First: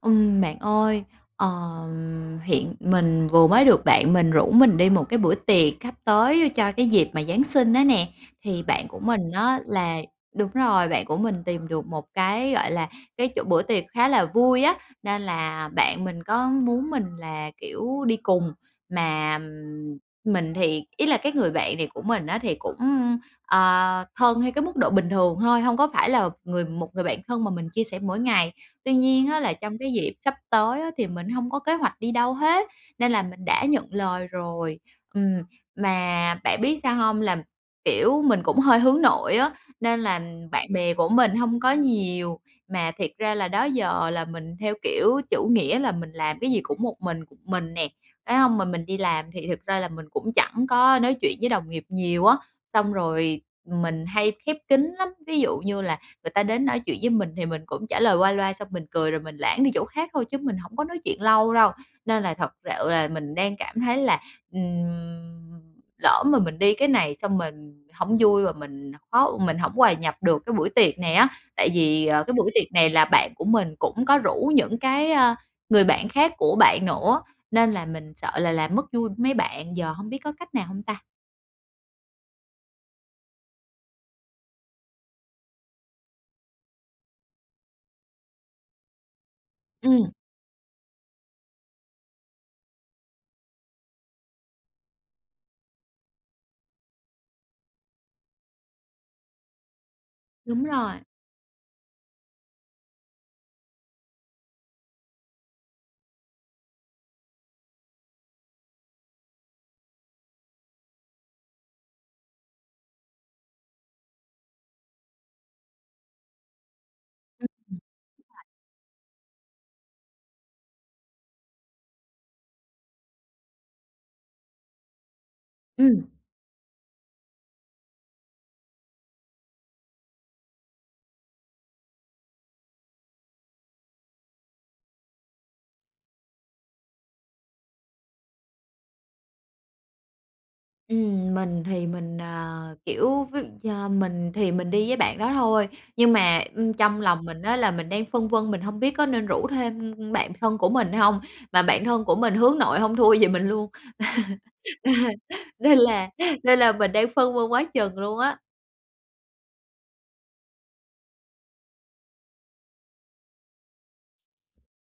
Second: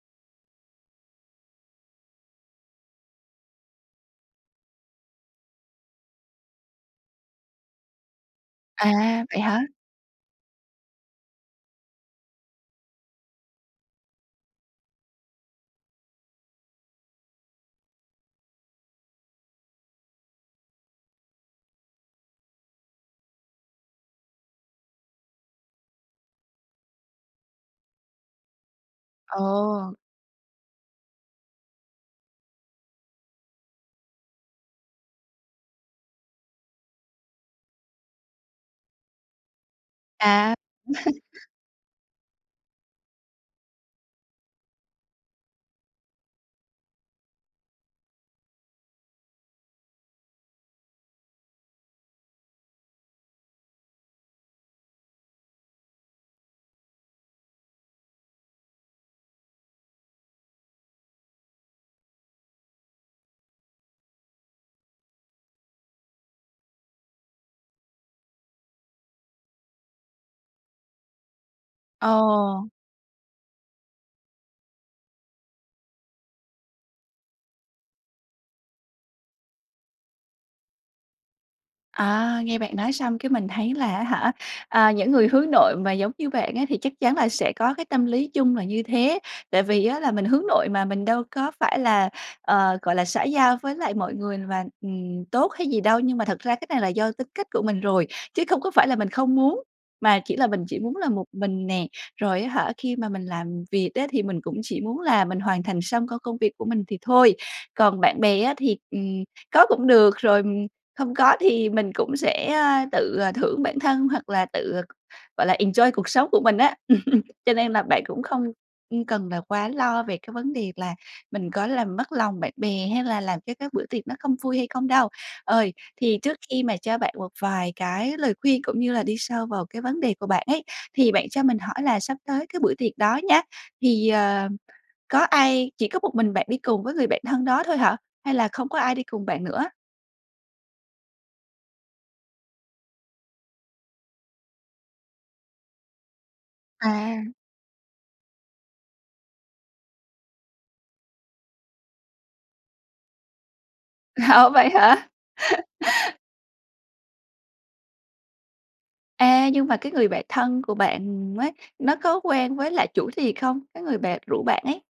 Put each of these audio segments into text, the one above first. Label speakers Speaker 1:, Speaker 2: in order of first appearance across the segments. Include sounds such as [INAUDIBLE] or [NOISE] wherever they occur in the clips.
Speaker 1: Ừm, bạn ơi, ờ, hiện mình vừa mới được bạn mình rủ mình đi 1 cái bữa tiệc sắp tới cho cái dịp mà Giáng sinh á nè, thì bạn của
Speaker 2: À,
Speaker 1: mình
Speaker 2: vậy
Speaker 1: á
Speaker 2: hả?
Speaker 1: là đúng rồi, bạn của mình tìm được 1 cái, gọi là, cái chỗ bữa tiệc khá là vui á, nên là bạn mình có muốn mình là, kiểu, đi cùng, mà mình thì ý là cái người bạn này của mình á thì cũng, ờ, thân theo cái mức độ bình thường thôi, hông có phải là người 1 người bạn thân mà mình chia sẻ mỗi ngày. Tuy nhiên á là trong cái
Speaker 2: Ờ.
Speaker 1: dịp sắp tới á thì mình hông có kế hoạch đi đâu hết, nên là mình đã nhận lời rồi. Ừm, mà bạn biết sao hông, là, kiểu, mình cũng hơi hướng nội á, nên là
Speaker 2: À.
Speaker 1: bạn bè của
Speaker 2: [CHUCKLES]
Speaker 1: mình hông có nhiều. Mà thiệt ra là đó giờ là mình theo kiểu chủ nghĩa là mình làm cái gì cũng một mình, một mình nè, phải hông, mà mình đi làm thì thật ra là mình cũng chẳng có nói chuyện với đồng nghiệp nhiều á. Xong rồi mình hay khép kín lắm, ví dụ như là người ta đến nói chuyện với mình thì mình cũng trả lời qua loa xong mình cười rồi mình lảng đi chỗ khác thôi chứ mình hổng có nói chuyện lâu đâu. Nên là thật sự là mình đang cảm thấy là, ừm, lỡ mà mình đi cái này xong mình hông vui và mình khó mình hổng hòa nhập được cái buổi tiệc này á, tại vì, ờ, cái buổi
Speaker 2: Ờ.
Speaker 1: tiệc này là bạn của mình cũng có rủ những cái, ờ, người bạn khác của bạn nữa nên là mình sợ là làm mất vui mấy bạn, giờ hông biết có cách nào hông ta?
Speaker 2: À, nghe bạn nói xong cái mình thấy là á hả, à, những người hướng nội mà giống như bạn á thì chắc chắn là sẽ có cái tâm lý chung là như thế. Tại vì á
Speaker 1: Ừm.
Speaker 2: là mình hướng nội mà mình đâu có phải là, ờ, gọi là, xã giao với lại mọi người và, ừm, tốt hay gì đâu nhưng mà thật ra cái này là do tính cách của mình rồi, chứ không có phải là mình không muốn, mà chỉ là
Speaker 1: Đúng
Speaker 2: mình chỉ
Speaker 1: rồi.
Speaker 2: muốn là một mình nè, rồi, á hả, khi mà mình làm việc á thì mình cũng chỉ muốn là mình hoàn thành xong công công việc của mình thì thôi. Còn bạn bè á thì, ừm, có cũng được rồi, ừm, không có thì mình cũng sẽ, ơ, tự, ờ, thưởng bản thân hoặc là tự, gọi là, enjoy cuộc sống của mình á. [LAUGHS]
Speaker 1: Ừm,
Speaker 2: Cho nên
Speaker 1: ừm,
Speaker 2: là bạn cũng không,
Speaker 1: rồi.
Speaker 2: ưm, cần là quá lo về cái vấn đề là mình có làm mất lòng bạn bè hay là làm cho cái bữa tiệc nó không vui hay không đâu. Ờ,
Speaker 1: Ừm.
Speaker 2: thì trước khi mà cho bạn một vài cái lời khuyên cũng như là đi sâu vào cái vấn đề của bạn ấy thì bạn cho mình hỏi là sắp tới cái bữa tiệc đó nhá, thì, ờ, có ai chỉ có một mình bạn đi cùng với người bạn thân đó thôi hả? Hay là không có ai đi cùng bạn nữa?
Speaker 1: Ừm, mình thì mình, à, kiểu, ví do mình thì mình đi với bạn đó thôi, nhưng mà, ưm, trong lòng
Speaker 2: À.
Speaker 1: mình á là mình đang phân vân, mình hông biết có nên rủ thêm bạn thân của mình hông, mà bạn thân của mình hướng nội hông thua gì mình luôn.
Speaker 2: Ồ, vậy hả?
Speaker 1: [LAUGHS] Nên là nên là mình đang phân vân quá chừng luôn á.
Speaker 2: A, nhưng mà cái người bạn thân của bạn ấy, nó có quen với lại chủ tiệc không, cái người bạn rủ bạn ấy?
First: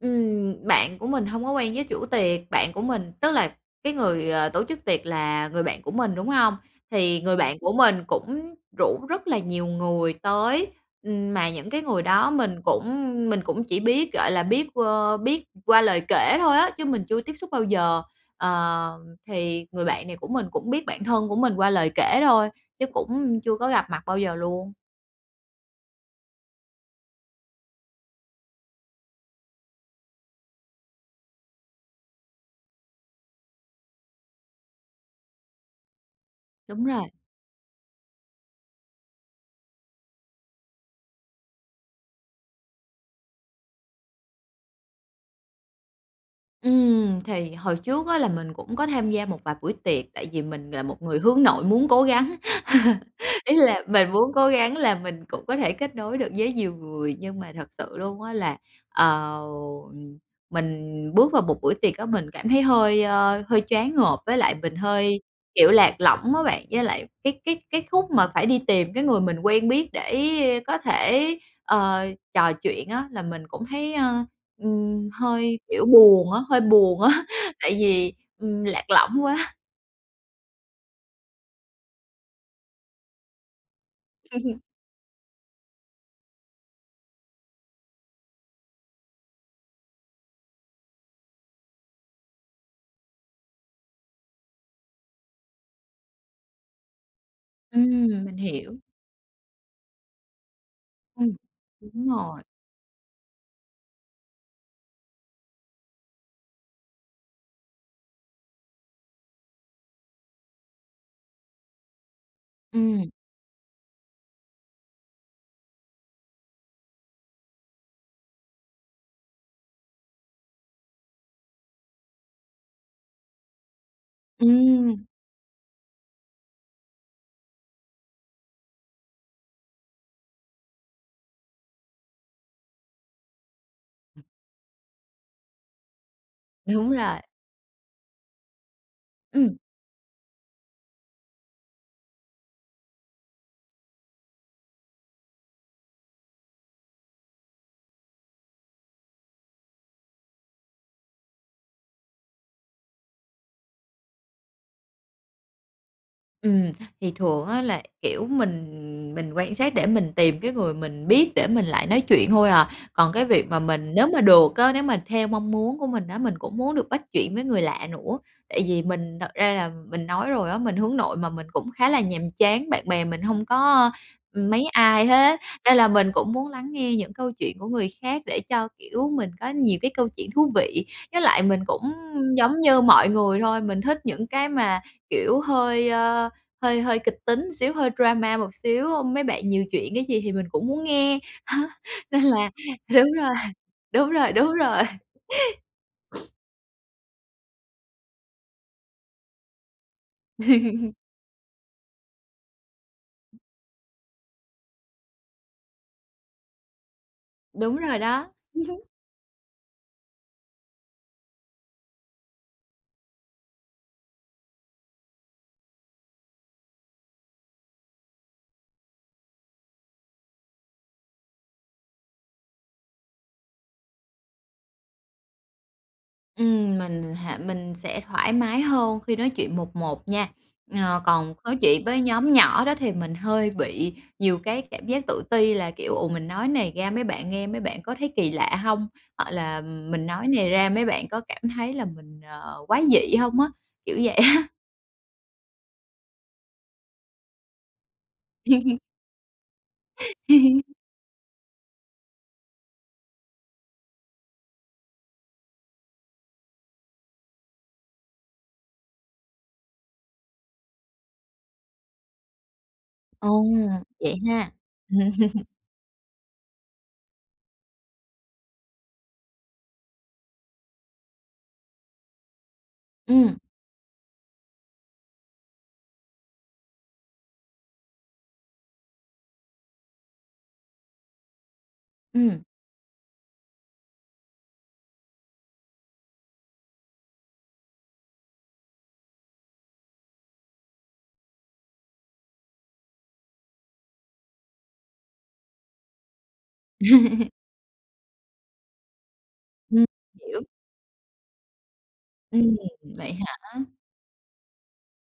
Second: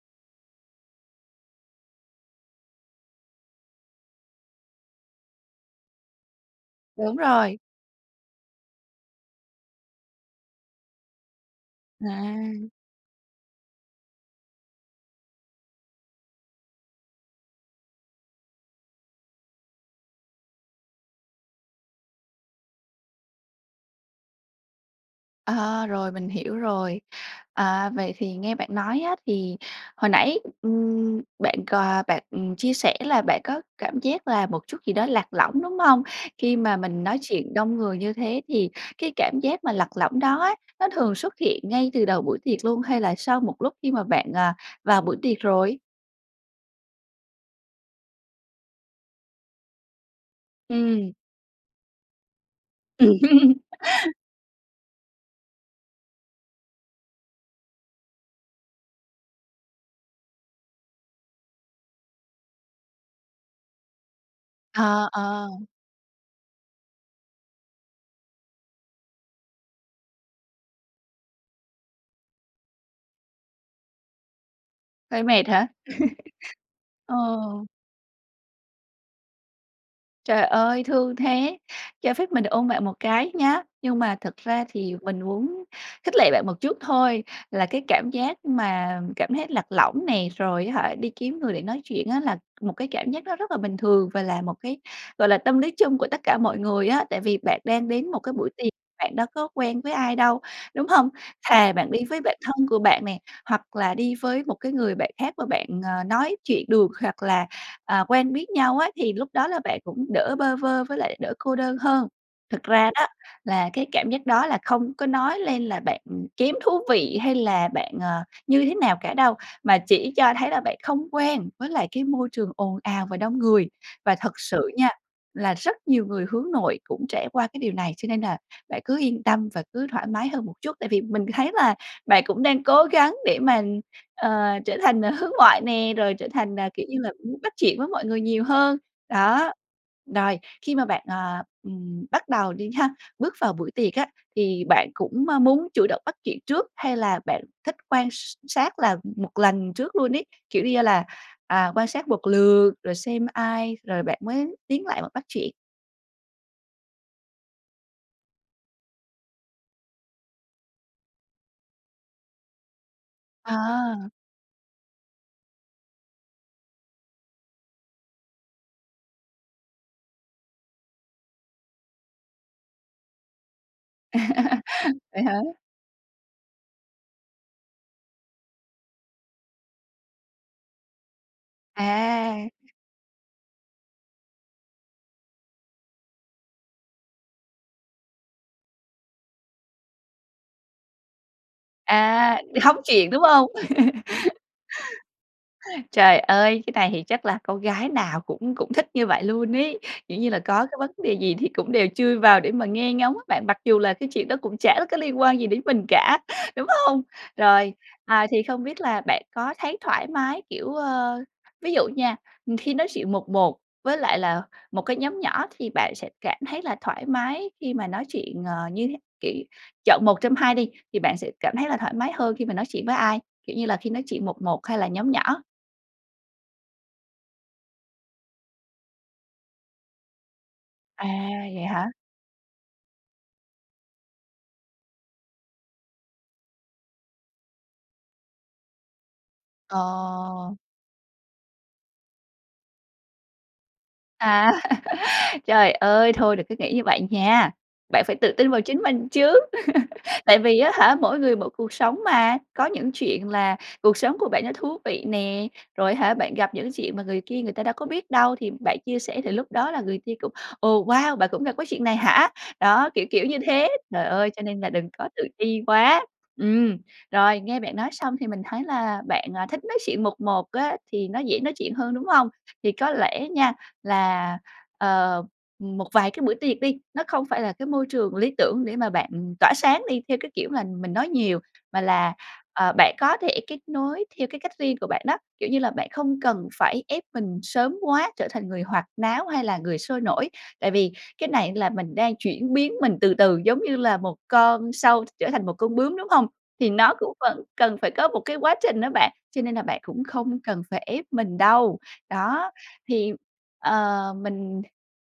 Speaker 1: Ừm. Bạn của mình hông có quen với chủ tiệc, bạn của mình tức là cái người, ờ, tổ chức tiệc là người bạn của mình, đúng hông?
Speaker 2: Đúng
Speaker 1: Thì người bạn
Speaker 2: rồi.
Speaker 1: của mình cũng rủ rất là nhiều người tới, ừm, mà những cái người đó mình
Speaker 2: À!
Speaker 1: cũng mình cũng chỉ biết, gọi là, biết, ờ, biết qua lời kể thôi á, chứ mình chưa tiếp xúc bao giờ. Ờ, thì người bạn này của mình cũng biết bạn thân của mình qua lời kể thôi, chứ cũng chưa có gặp mặt bao giờ luôn.
Speaker 2: Ờ, rồi, mình hiểu rồi. À, vậy thì nghe bạn nói á thì hồi nãy, ừm, bạn c bạn, ừm, chia sẻ là bạn có cảm giác là một chút gì đó lạc lõng, đúng hông? Khi mà
Speaker 1: Đúng
Speaker 2: mình
Speaker 1: rồi.
Speaker 2: nói chuyện đông người như thế thì cái cảm giác mà lạc lõng đó á, nó thường xuất hiện ngay từ đầu buổi tiệc luôn, hay là sau một lúc khi mà bạn, à, vào buổi tiệc rồi?
Speaker 1: Ừm! Thì hồi trước á là mình cũng có tham gia một vài buổi tiệc tại vì mình là một
Speaker 2: Ừm.
Speaker 1: người hướng nội muốn cố gắng. [CHUCKLES]
Speaker 2: Ừm.
Speaker 1: Ý
Speaker 2: [LAUGHS]
Speaker 1: là mình muốn cố gắng là mình cũng có thể kết nối được với nhiều người, nhưng mà thật sự luôn á là, ờ, mình bước vào một buổi tiệc á mình cảm thấy hơi, à, hơi choáng ngợp, với lại mình
Speaker 2: Ờ,
Speaker 1: hơi,
Speaker 2: ờ.
Speaker 1: kiểu, lạc lõng á bạn. Với lại cái cái cái khúc mà phải đi tìm cái người mình quen biết để có thể, ờ, trò chuyện á, là mình cũng thấy, à, ừm,
Speaker 2: Hơi mệt
Speaker 1: hơi
Speaker 2: hả?
Speaker 1: kiểu buồn á hơi
Speaker 2: [CHUCKLES]
Speaker 1: buồn
Speaker 2: Ờ.
Speaker 1: á [CHUCKLES] tại vì, ừm, lạc lõng quá!
Speaker 2: Trời ơi, thương thế, cho phép mình được ôm bạn một cái nhá! Nhưng mà thật
Speaker 1: Ừm hừm.
Speaker 2: ra thì mình muốn khích lệ bạn một chút thôi, là cái cảm giác mà cảm thấy lạc lõng nè, rồi á hả, đi kiếm người để nói chuyện á là một cái cảm giác nó rất là bình thường và là một cái, gọi là, tâm lý chung của tất cả mọi người á. Tại vì bạn đang đến một
Speaker 1: Ừm,
Speaker 2: cái
Speaker 1: mình
Speaker 2: buổi tiệc,
Speaker 1: hiểu.
Speaker 2: bạn đâu có quen với ai đâu, đúng hông?
Speaker 1: Ừm.
Speaker 2: Thà bạn đi
Speaker 1: Đúng
Speaker 2: với bạn
Speaker 1: rồi.
Speaker 2: thân của bạn nè, hoặc là đi với một cái người bạn khác mà bạn, ờ, nói chuyện được hoặc là, à, quen biết nhau á thì lúc đó là bạn cũng đỡ bơ vơ với lại đỡ cô đơn hơn. Thực ra đó
Speaker 1: Ừm.
Speaker 2: là cái cảm giác đó là không có nói lên là bạn kém thú vị hay là bạn, ờ, như thế nào cả đâu, mà chỉ cho thấy là bạn không quen với lại cái môi trường ồn ào và đông người. Và thật sự nha
Speaker 1: Ừm!
Speaker 2: là rất nhiều người hướng nội cũng trải qua cái điều này cho nên là bạn cứ yên tâm và cứ thoải mái hơn một chút, tại vì mình thấy là bạn cũng đang cố gắng để mà, ờ, trở thành hướng ngoại nè, rồi trở thành, ờ, kiểu
Speaker 1: Đúng
Speaker 2: như là
Speaker 1: rồi.
Speaker 2: muốn bắt chuyện với mọi người nhiều hơn. Đó.
Speaker 1: Ừm.
Speaker 2: Rồi, khi mà bạn, à, ừm, bắt đầu đi ha, bước vào buổi tiệc á, thì bạn cũng, ơ, muốn chủ động bắt chuyện trước hay là bạn thích quan s sát là một lần trước luôn ấy, kiểu như là, à, quan sát một lượt rồi xem ai rồi bạn mới tiến lại bạn bắt chuyện?
Speaker 1: Ừm, thì thường á là, kiểu, mình mình quan sát để mình tìm cái người mình biết để mình lại nói chuyện thôi à. Còn cái việc mà mình nếu
Speaker 2: À!
Speaker 1: mà được á, nếu mà theo mong muốn của mình á mình cũng muốn được bắt chuyện với người lạ nữa, tại vì mình thật ra là mình nói rồi á mình hướng nội mà, mình cũng khá là nhàm chán, bạn bè mình hông có, ừm, mấy
Speaker 2: [CHUCKLES]
Speaker 1: ai
Speaker 2: Vậy hả?
Speaker 1: hết, nên là mình cũng muốn lắng nghe những câu chuyện của người khác để cho, kiểu, mình có nhiều cái câu chuyện thú vị. Với lại mình cũng
Speaker 2: À!
Speaker 1: giống như mọi người thôi, mình thích những cái mà, kiểu, hơi, a, hơi hơi kịch tính một xíu, hơi drama một xíu, hưm, mấy bạn nhiều chuyện cái gì thì mình cũng muốn nghe, [CHUCKLES] nên
Speaker 2: À!
Speaker 1: là
Speaker 2: Đi hóng chuyện,
Speaker 1: đúng
Speaker 2: đúng
Speaker 1: rồi,
Speaker 2: hông? [CHUCKLES]
Speaker 1: đúng rồi, đúng rồi. [CHUCKLES]
Speaker 2: Trời
Speaker 1: [SNIFFS]
Speaker 2: ơi! Cái này thì chắc là con gái nào cũng cũng thích như vậy luôn ấy. Kiểu như là, có cái vấn
Speaker 1: [CHUCKLES]
Speaker 2: đề gì thì cũng đều chui vào để mà nghe ngóng á bạn, mặc dù là cái chuyện đó cũng chả có liên quan gì đến mình cả, đúng hông? Rồi,
Speaker 1: Đúng rồi
Speaker 2: à,
Speaker 1: đó.
Speaker 2: thì không biết
Speaker 1: [CHUCKLES]
Speaker 2: là bạn có thấy thoải mái, kiểu, ờ, ví dụ nha, ừm, khi nói chuyện 1-1 với lại là 1 cái nhóm nhỏ thì bạn sẽ cảm thấy là thoải mái khi mà nói chuyện, ờ, như thế kiểu, chọn 1 trong 2 đi, thì bạn sẽ cảm thấy là thoải mái hơn khi mà nói chuyện với ai? Kiểu như là, khi nói chuyện 1-1 hay là nhóm nhỏ?
Speaker 1: Ừm, mình hả, mình sẽ thoải mái hơn khi nói chuyện 1-1 nha. Ờ,
Speaker 2: À,
Speaker 1: còn nói
Speaker 2: vậy
Speaker 1: chuyện
Speaker 2: hả?
Speaker 1: với nhóm nhỏ đó thì mình hơi bị nhiều cái cảm giác tự ti là, kiểu, "Ồ! Mình nói này ra mấy bạn nghe mấy bạn có thấy kỳ lạ hông?", hoặc là "Mình nói này
Speaker 2: Ờ.
Speaker 1: ra mấy bạn có cảm thấy là mình, ờ, quái dị hông?" á, kiểu vậy á.
Speaker 2: À! [CHUCKLES] Trời ơi, thôi đừng có nghĩ như vậy nha, bạn phải tự tin vào chính
Speaker 1: [CHUCKLES]
Speaker 2: mình chứ! [CHUCKLES] Tại vì á
Speaker 1: [CHUCKLES]
Speaker 2: hả, mỗi người mỗi cuộc sống mà, có những chuyện là cuộc sống của bạn nó thú vị nè, rồi hả bạn gặp những chuyện mà người kia người ta đâu có biết đâu, thì bạn chia sẻ thì lúc đó là người kia cũng "Ồ, wow! Bạn cũng gặp cái chuyện này hả?", đó, kiểu kiểu
Speaker 1: À,
Speaker 2: như thế, trời
Speaker 1: vậy
Speaker 2: ơi, cho
Speaker 1: ha!
Speaker 2: nên là đừng có tự
Speaker 1: [CHUCKLES]
Speaker 2: ti quá! Ừm, rồi, nghe bạn nói xong thì mình thấy là bạn, à, thích nói chuyện 1-1 á thì nó dễ nói chuyện hơn, đúng hông? Thì có lẽ
Speaker 1: Ừm.
Speaker 2: nha là, ờ, một vài cái bữa tiệc đi, nó không phải là cái môi trường lý tưởng để mà bạn tỏa sáng đi theo cái kiểu mà mình nói nhiều, mà là,
Speaker 1: Ừm.
Speaker 2: ờ, bạn có thể kết nối theo cái cách riêng của bạn đó, kiểu như là, bạn không cần phải ép mình sớm quá, trở thành người hoạt náo, hay là người sôi nổi. Tại vì cái này là mình đang chuyển biến mình từ từ giống như là 1 con sâu trở thành 1 con bướm, đúng hông? Thì nó cũng
Speaker 1: [CHUCKLES]
Speaker 2: vẫn cần phải có 1 cái quá trình á bạn, cho nên là bạn
Speaker 1: Ừm,
Speaker 2: cũng không
Speaker 1: hiểu.
Speaker 2: cần phải ép mình đâu. Đó,
Speaker 1: Ừm,
Speaker 2: thì,
Speaker 1: vậy hả?
Speaker 2: ờ, mình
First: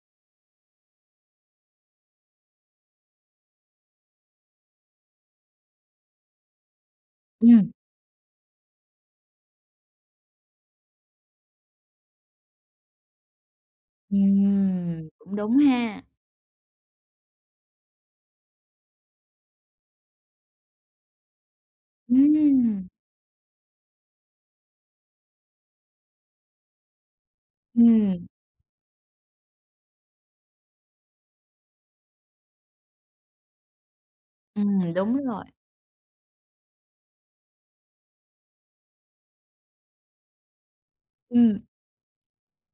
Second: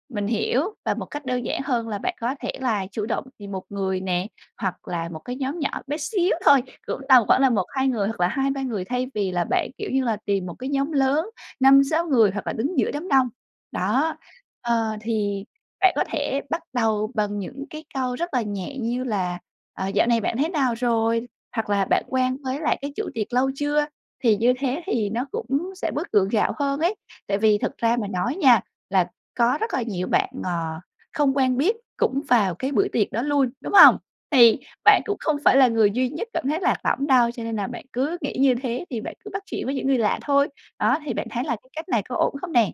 Speaker 2: mình hiểu và một cách đơn giản hơn là bạn có thể là chủ động tìm 1 người nè, hoặc là 1 cái nhóm nhỏ bé xíu thôi, cũng tầm khoảng là 1,
Speaker 1: Ừm.
Speaker 2: 2 người hoặc là 2, 3 người, thay vì là bạn, kiểu như là, tìm 1 cái nhóm lớn 5, 6 người hoặc là đứng giữa đám đông. Đó, ờ,
Speaker 1: Ừm, cũng
Speaker 2: thì
Speaker 1: đúng
Speaker 2: bạn có
Speaker 1: ha.
Speaker 2: thể bắt đầu bằng những cái câu rất là nhẹ như là, ờ, "Dạo này bạn thế nào rồi?", hoặc là "Bạn quen với lại
Speaker 1: Ừm!
Speaker 2: cái chủ tiệc lâu chưa?", thì như thế thì nó cũng sẽ bớt gượng gạo hơn ấy. Tại vì thực ra mà
Speaker 1: Ừm.
Speaker 2: nói nha là có rất là nhiều bạn, ờ, không quen biết cũng vào cái buổi tiệc đó luôn, đúng hông? Thì
Speaker 1: Ừm,
Speaker 2: bạn
Speaker 1: đúng
Speaker 2: cũng không
Speaker 1: rồi.
Speaker 2: phải là người duy nhất cảm thấy lạc lõng đâu, cho nên là bạn cứ nghĩ như thế thì bạn cứ bắt chuyện với những người lạ thôi. Đó, thì bạn thấy là
Speaker 1: Ừm.
Speaker 2: cái cách này có ổn không nè?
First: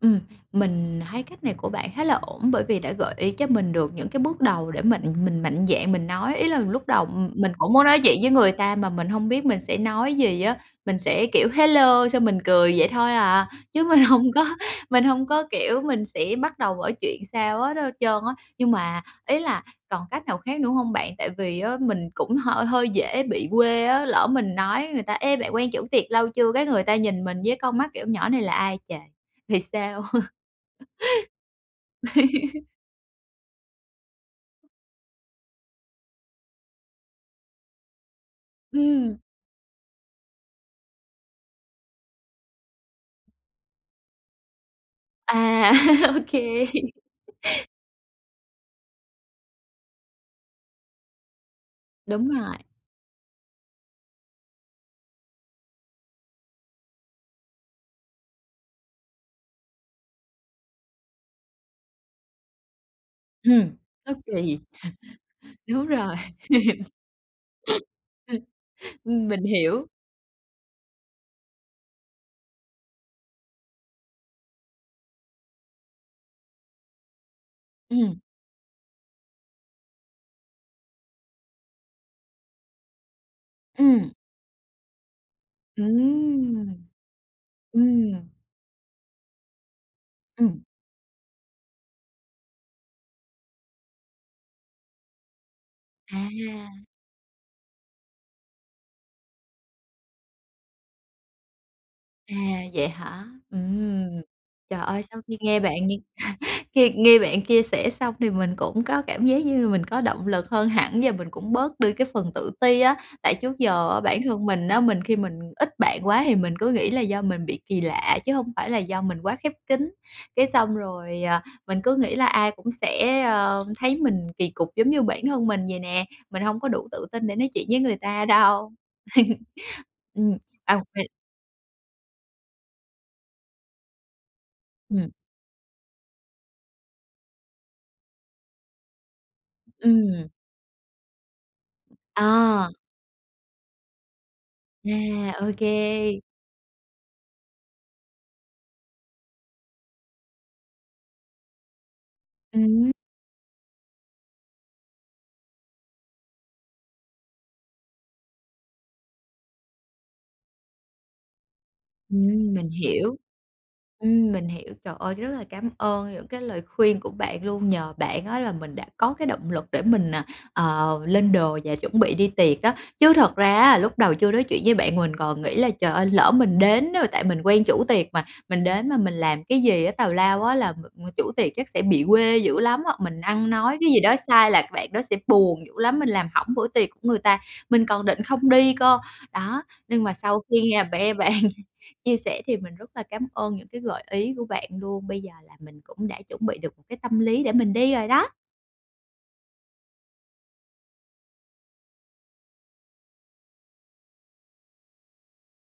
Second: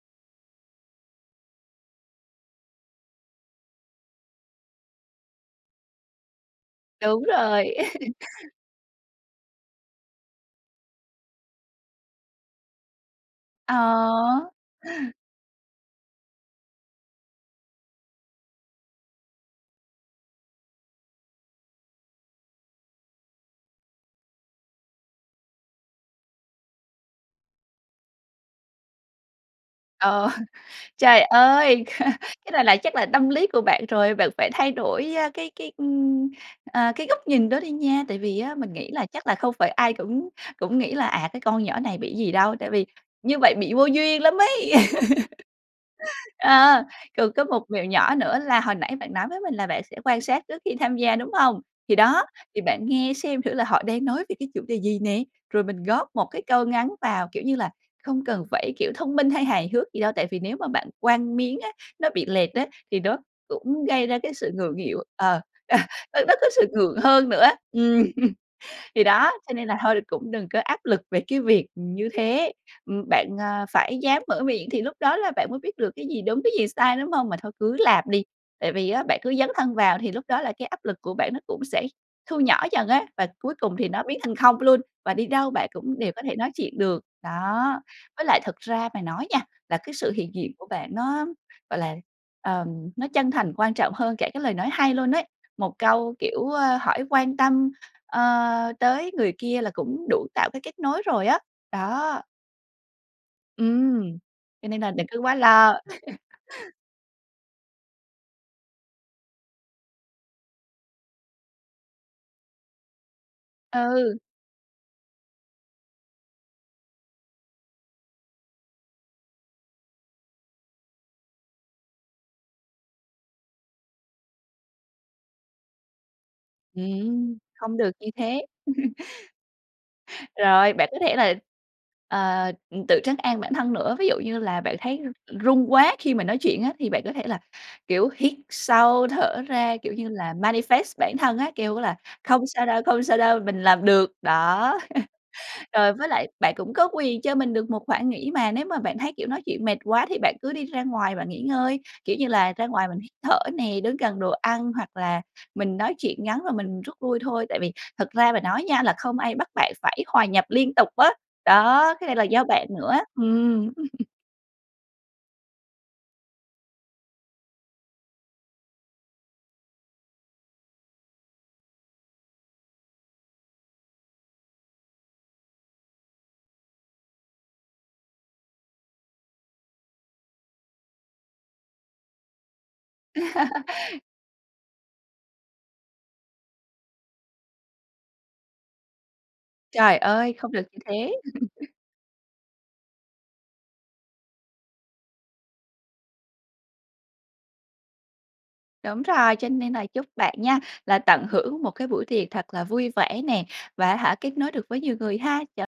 Speaker 1: Ừm, mình thấy cách này của bạn khá là ổn bởi vì đã gợi ý cho mình được những cái bước đầu để mà mình mạnh dạn mình nói, ý là lúc đầu
Speaker 2: Đúng
Speaker 1: mình cũng
Speaker 2: rồi.
Speaker 1: muốn nói
Speaker 2: [LAUGHS]
Speaker 1: chuyện với người ta mà mình hông biết mình sẽ nói gì á. Mình sẽ, kiểu: "Hello" xong mình cười vậy thôi à, chứ mình hông có,
Speaker 2: Ờ.
Speaker 1: mình hông có, kiểu, mình sẽ bắt đầu mở chuyện sao hết hết trơn á. Nhưng mà ý là còn cách nào khác nữa hông bạn? Tại vì á mình cũng h hơi dễ bị quê á, lỡ mình nói người ta: "Ê, bạn quen chủ tiệc lâu chưa?" Cái người ta nhìn mình với con mắt, kiểu: "Nhỏ này là ai trời." Thì sao?
Speaker 2: Ờ. [CHUCKLES] Trời ơi, [LAUGHS] cái này
Speaker 1: [LAUGHS]
Speaker 2: là chắc là tâm lý của bạn rồi. Bạn phải thay đổi, a, cái cái, ưm, à, cái góc nhìn đó đi nha. Tại vì á mình nghĩ là
Speaker 1: Ừm.
Speaker 2: chắc là không phải ai cũng cũng nghĩ là "À, cái con nhỏ này bị gì đâu." Tại vì như vậy bị vô duyên lắm ấy. [LAUGHS]
Speaker 1: À, [LAUGHS] Ô kê.
Speaker 2: Ờ, còn có một mẹo nhỏ nữa là hồi nãy bạn nói với mình là bạn sẽ quan sát trước khi tham gia, đúng hông? Thì đó,
Speaker 1: Đúng rồi.
Speaker 2: thì bạn nghe xem thử là họ đang nói về cái chủ đề gì nè, rồi mình góp một cái câu ngắn vào, kiểu như là, không cần phải kiểu thông minh hay hài hước gì đâu. Tại vì nếu mà bạn quăng miếng á, nó bị lệch á thì nó
Speaker 1: Ừm.
Speaker 2: cũng gây
Speaker 1: Nó
Speaker 2: ra cái sự
Speaker 1: kỳ.
Speaker 2: ngượng nghịu. Ờ.
Speaker 1: [CHUCKLES] Đúng
Speaker 2: À,
Speaker 1: rồi.
Speaker 2: nó có sự ngượng hơn nữa á. Ừm.
Speaker 1: [LAUGHS] [SNIFFS] Ừm.
Speaker 2: Thì
Speaker 1: Ừm.
Speaker 2: đó,
Speaker 1: Mình
Speaker 2: cho nên là
Speaker 1: hiểu.
Speaker 2: thôi cũng đừng có áp lực về cái việc, ừm, như thế. Ừm, bạn, à, phải dám mở miệng thì lúc đó là bạn mới biết được cái gì đúng cái gì sai, đúng hông? Mà thôi cứ làm
Speaker 1: Ừm.
Speaker 2: đi. Tại vì á, bạn cứ dấn thân vào thì lúc đó là cái áp lực của bạn nó cũng sẽ thu nhỏ dần á, và cuối cùng thì nó
Speaker 1: Ừm.
Speaker 2: biến thành 0 luôn. Và đi đâu bạn cũng đều có thể nói chuyện
Speaker 1: Ừm!
Speaker 2: được. Đó. Với
Speaker 1: Ừm.
Speaker 2: lại thực ra mà nói nha, là cái sự hiện diện
Speaker 1: Ừm.
Speaker 2: của bạn nó, gọi là, ờm, nó chân thành quan trọng hơn cả cái lời nói hay luôn ấy. Một câu, kiểu, ơ,
Speaker 1: À!
Speaker 2: hỏi quan tâm, ờ, tới người kia là cũng đủ tạo cái kết nối rồi á. Đó.
Speaker 1: À, vậy hả? Ừm.
Speaker 2: Ừm. Cho
Speaker 1: Trời
Speaker 2: nên là
Speaker 1: ơi,
Speaker 2: đừng
Speaker 1: sau
Speaker 2: có quá
Speaker 1: khi nghe bạn
Speaker 2: lo. [LAUGHS]
Speaker 1: [LAUGHS] khi nghe bạn chia sẻ xong thì mình cũng có cảm giác như là mình có động lực hơn hẳn và mình cũng bớt đi cái phần tự ti á, tại trước giờ á,
Speaker 2: Ừ.
Speaker 1: bản thân mình á, mình khi mình ít bạn quá thì mình cứ nghĩ là do mình bị kỳ lạ chứ hông phải là do mình quá khép kín. Cái xong rồi, à, mình cứ nghĩ là ai cũng sẽ, ơ, thấy mình kỳ cục giống như bản thân mình vầy nè. Mình hông có đủ
Speaker 2: Ừm,
Speaker 1: tự tin để
Speaker 2: ưm,
Speaker 1: nói chuyện
Speaker 2: không
Speaker 1: với
Speaker 2: được
Speaker 1: người
Speaker 2: như
Speaker 1: ta
Speaker 2: thế.
Speaker 1: đâu.
Speaker 2: [CHUCKLES]
Speaker 1: [LAUGHS] Ừm.
Speaker 2: Rồi,
Speaker 1: À, ô
Speaker 2: bạn có
Speaker 1: kê.
Speaker 2: thể là, ờ, ừm, tự trấn an bản thân nữa. Ví dụ như là bạn thấy
Speaker 1: Ừm.
Speaker 2: run quá khi mà nói chuyện á thì bạn có thể là, kiểu, hít sâu, thở ra, kiểu như
Speaker 1: Ừm.
Speaker 2: là, manifest bản thân á, kêu á là "Không sao
Speaker 1: À!
Speaker 2: đâu, không sao đâu, mình làm được." Đó.
Speaker 1: À, ô
Speaker 2: [LAUGHS] Rồi, với
Speaker 1: kê.
Speaker 2: lại bạn cũng có quyền cho mình được một khoảng nghỉ mà, nếu mà bạn thấy, kiểu, nói chuyện mệt quá thì bạn cứ đi ra ngoài bạn nghỉ ngơi, kiểu như là ra ngoài
Speaker 1: Ừm.
Speaker 2: mình hít thở nè, đứng gần đồ ăn, hoặc là mình nói chuyện ngắn và mình rút lui thôi. Tại vì thật ra mà nói nha, là không ai bắt bạn phải hòa nhập liên tục á. Đó, cái này là do
Speaker 1: Ừm,
Speaker 2: bạn
Speaker 1: mình
Speaker 2: nữa á.
Speaker 1: hiểu.
Speaker 2: Ừm. [LAUGHS]
Speaker 1: Ừm, mình hiểu. Trời ơi, rất là cám ơn những cái lời khuyên của bạn luôn, nhờ bạn á là mình đã có cái động lực để mình, à, ờ, lên đồ và chuẩn bị đi tiệc á. Chứ thật ra á lúc đầu chưa nói chuyện với bạn mình còn nghĩ là "Trời ơi, lỡ mình đến đó" Tại mình quen chủ tiệc mà, mình đến mà mình làm cái gì á tào lao á là chủ tiệc chắc sẽ bị quê dữ lắm á. Hoặc mình ăn nói cái gì
Speaker 2: [LAUGHS]
Speaker 1: đó sai là bạn đó sẽ buồn dữ lắm, mình làm hỏng bữa tiệc của người ta. Mình còn định không đi cơ. Đó,
Speaker 2: Trời
Speaker 1: nhưng mà
Speaker 2: ơi,
Speaker 1: sau
Speaker 2: không
Speaker 1: khi
Speaker 2: được như
Speaker 1: nghe
Speaker 2: thế.
Speaker 1: be bạn
Speaker 2: [LAUGHS]
Speaker 1: chia sẻ thì mình rất là cám ơn những cái gợi ý của bạn luôn. Bây giờ là mình cũng đã chuẩn bị được một cái tâm lý để mình đi rồi đó.
Speaker 2: Đúng rồi, cho nên là chúc bạn nha, là tận hưởng một cái buổi tiệc thật là vui vẻ nè, và á hả kết nối được với nhiều người ha. Chào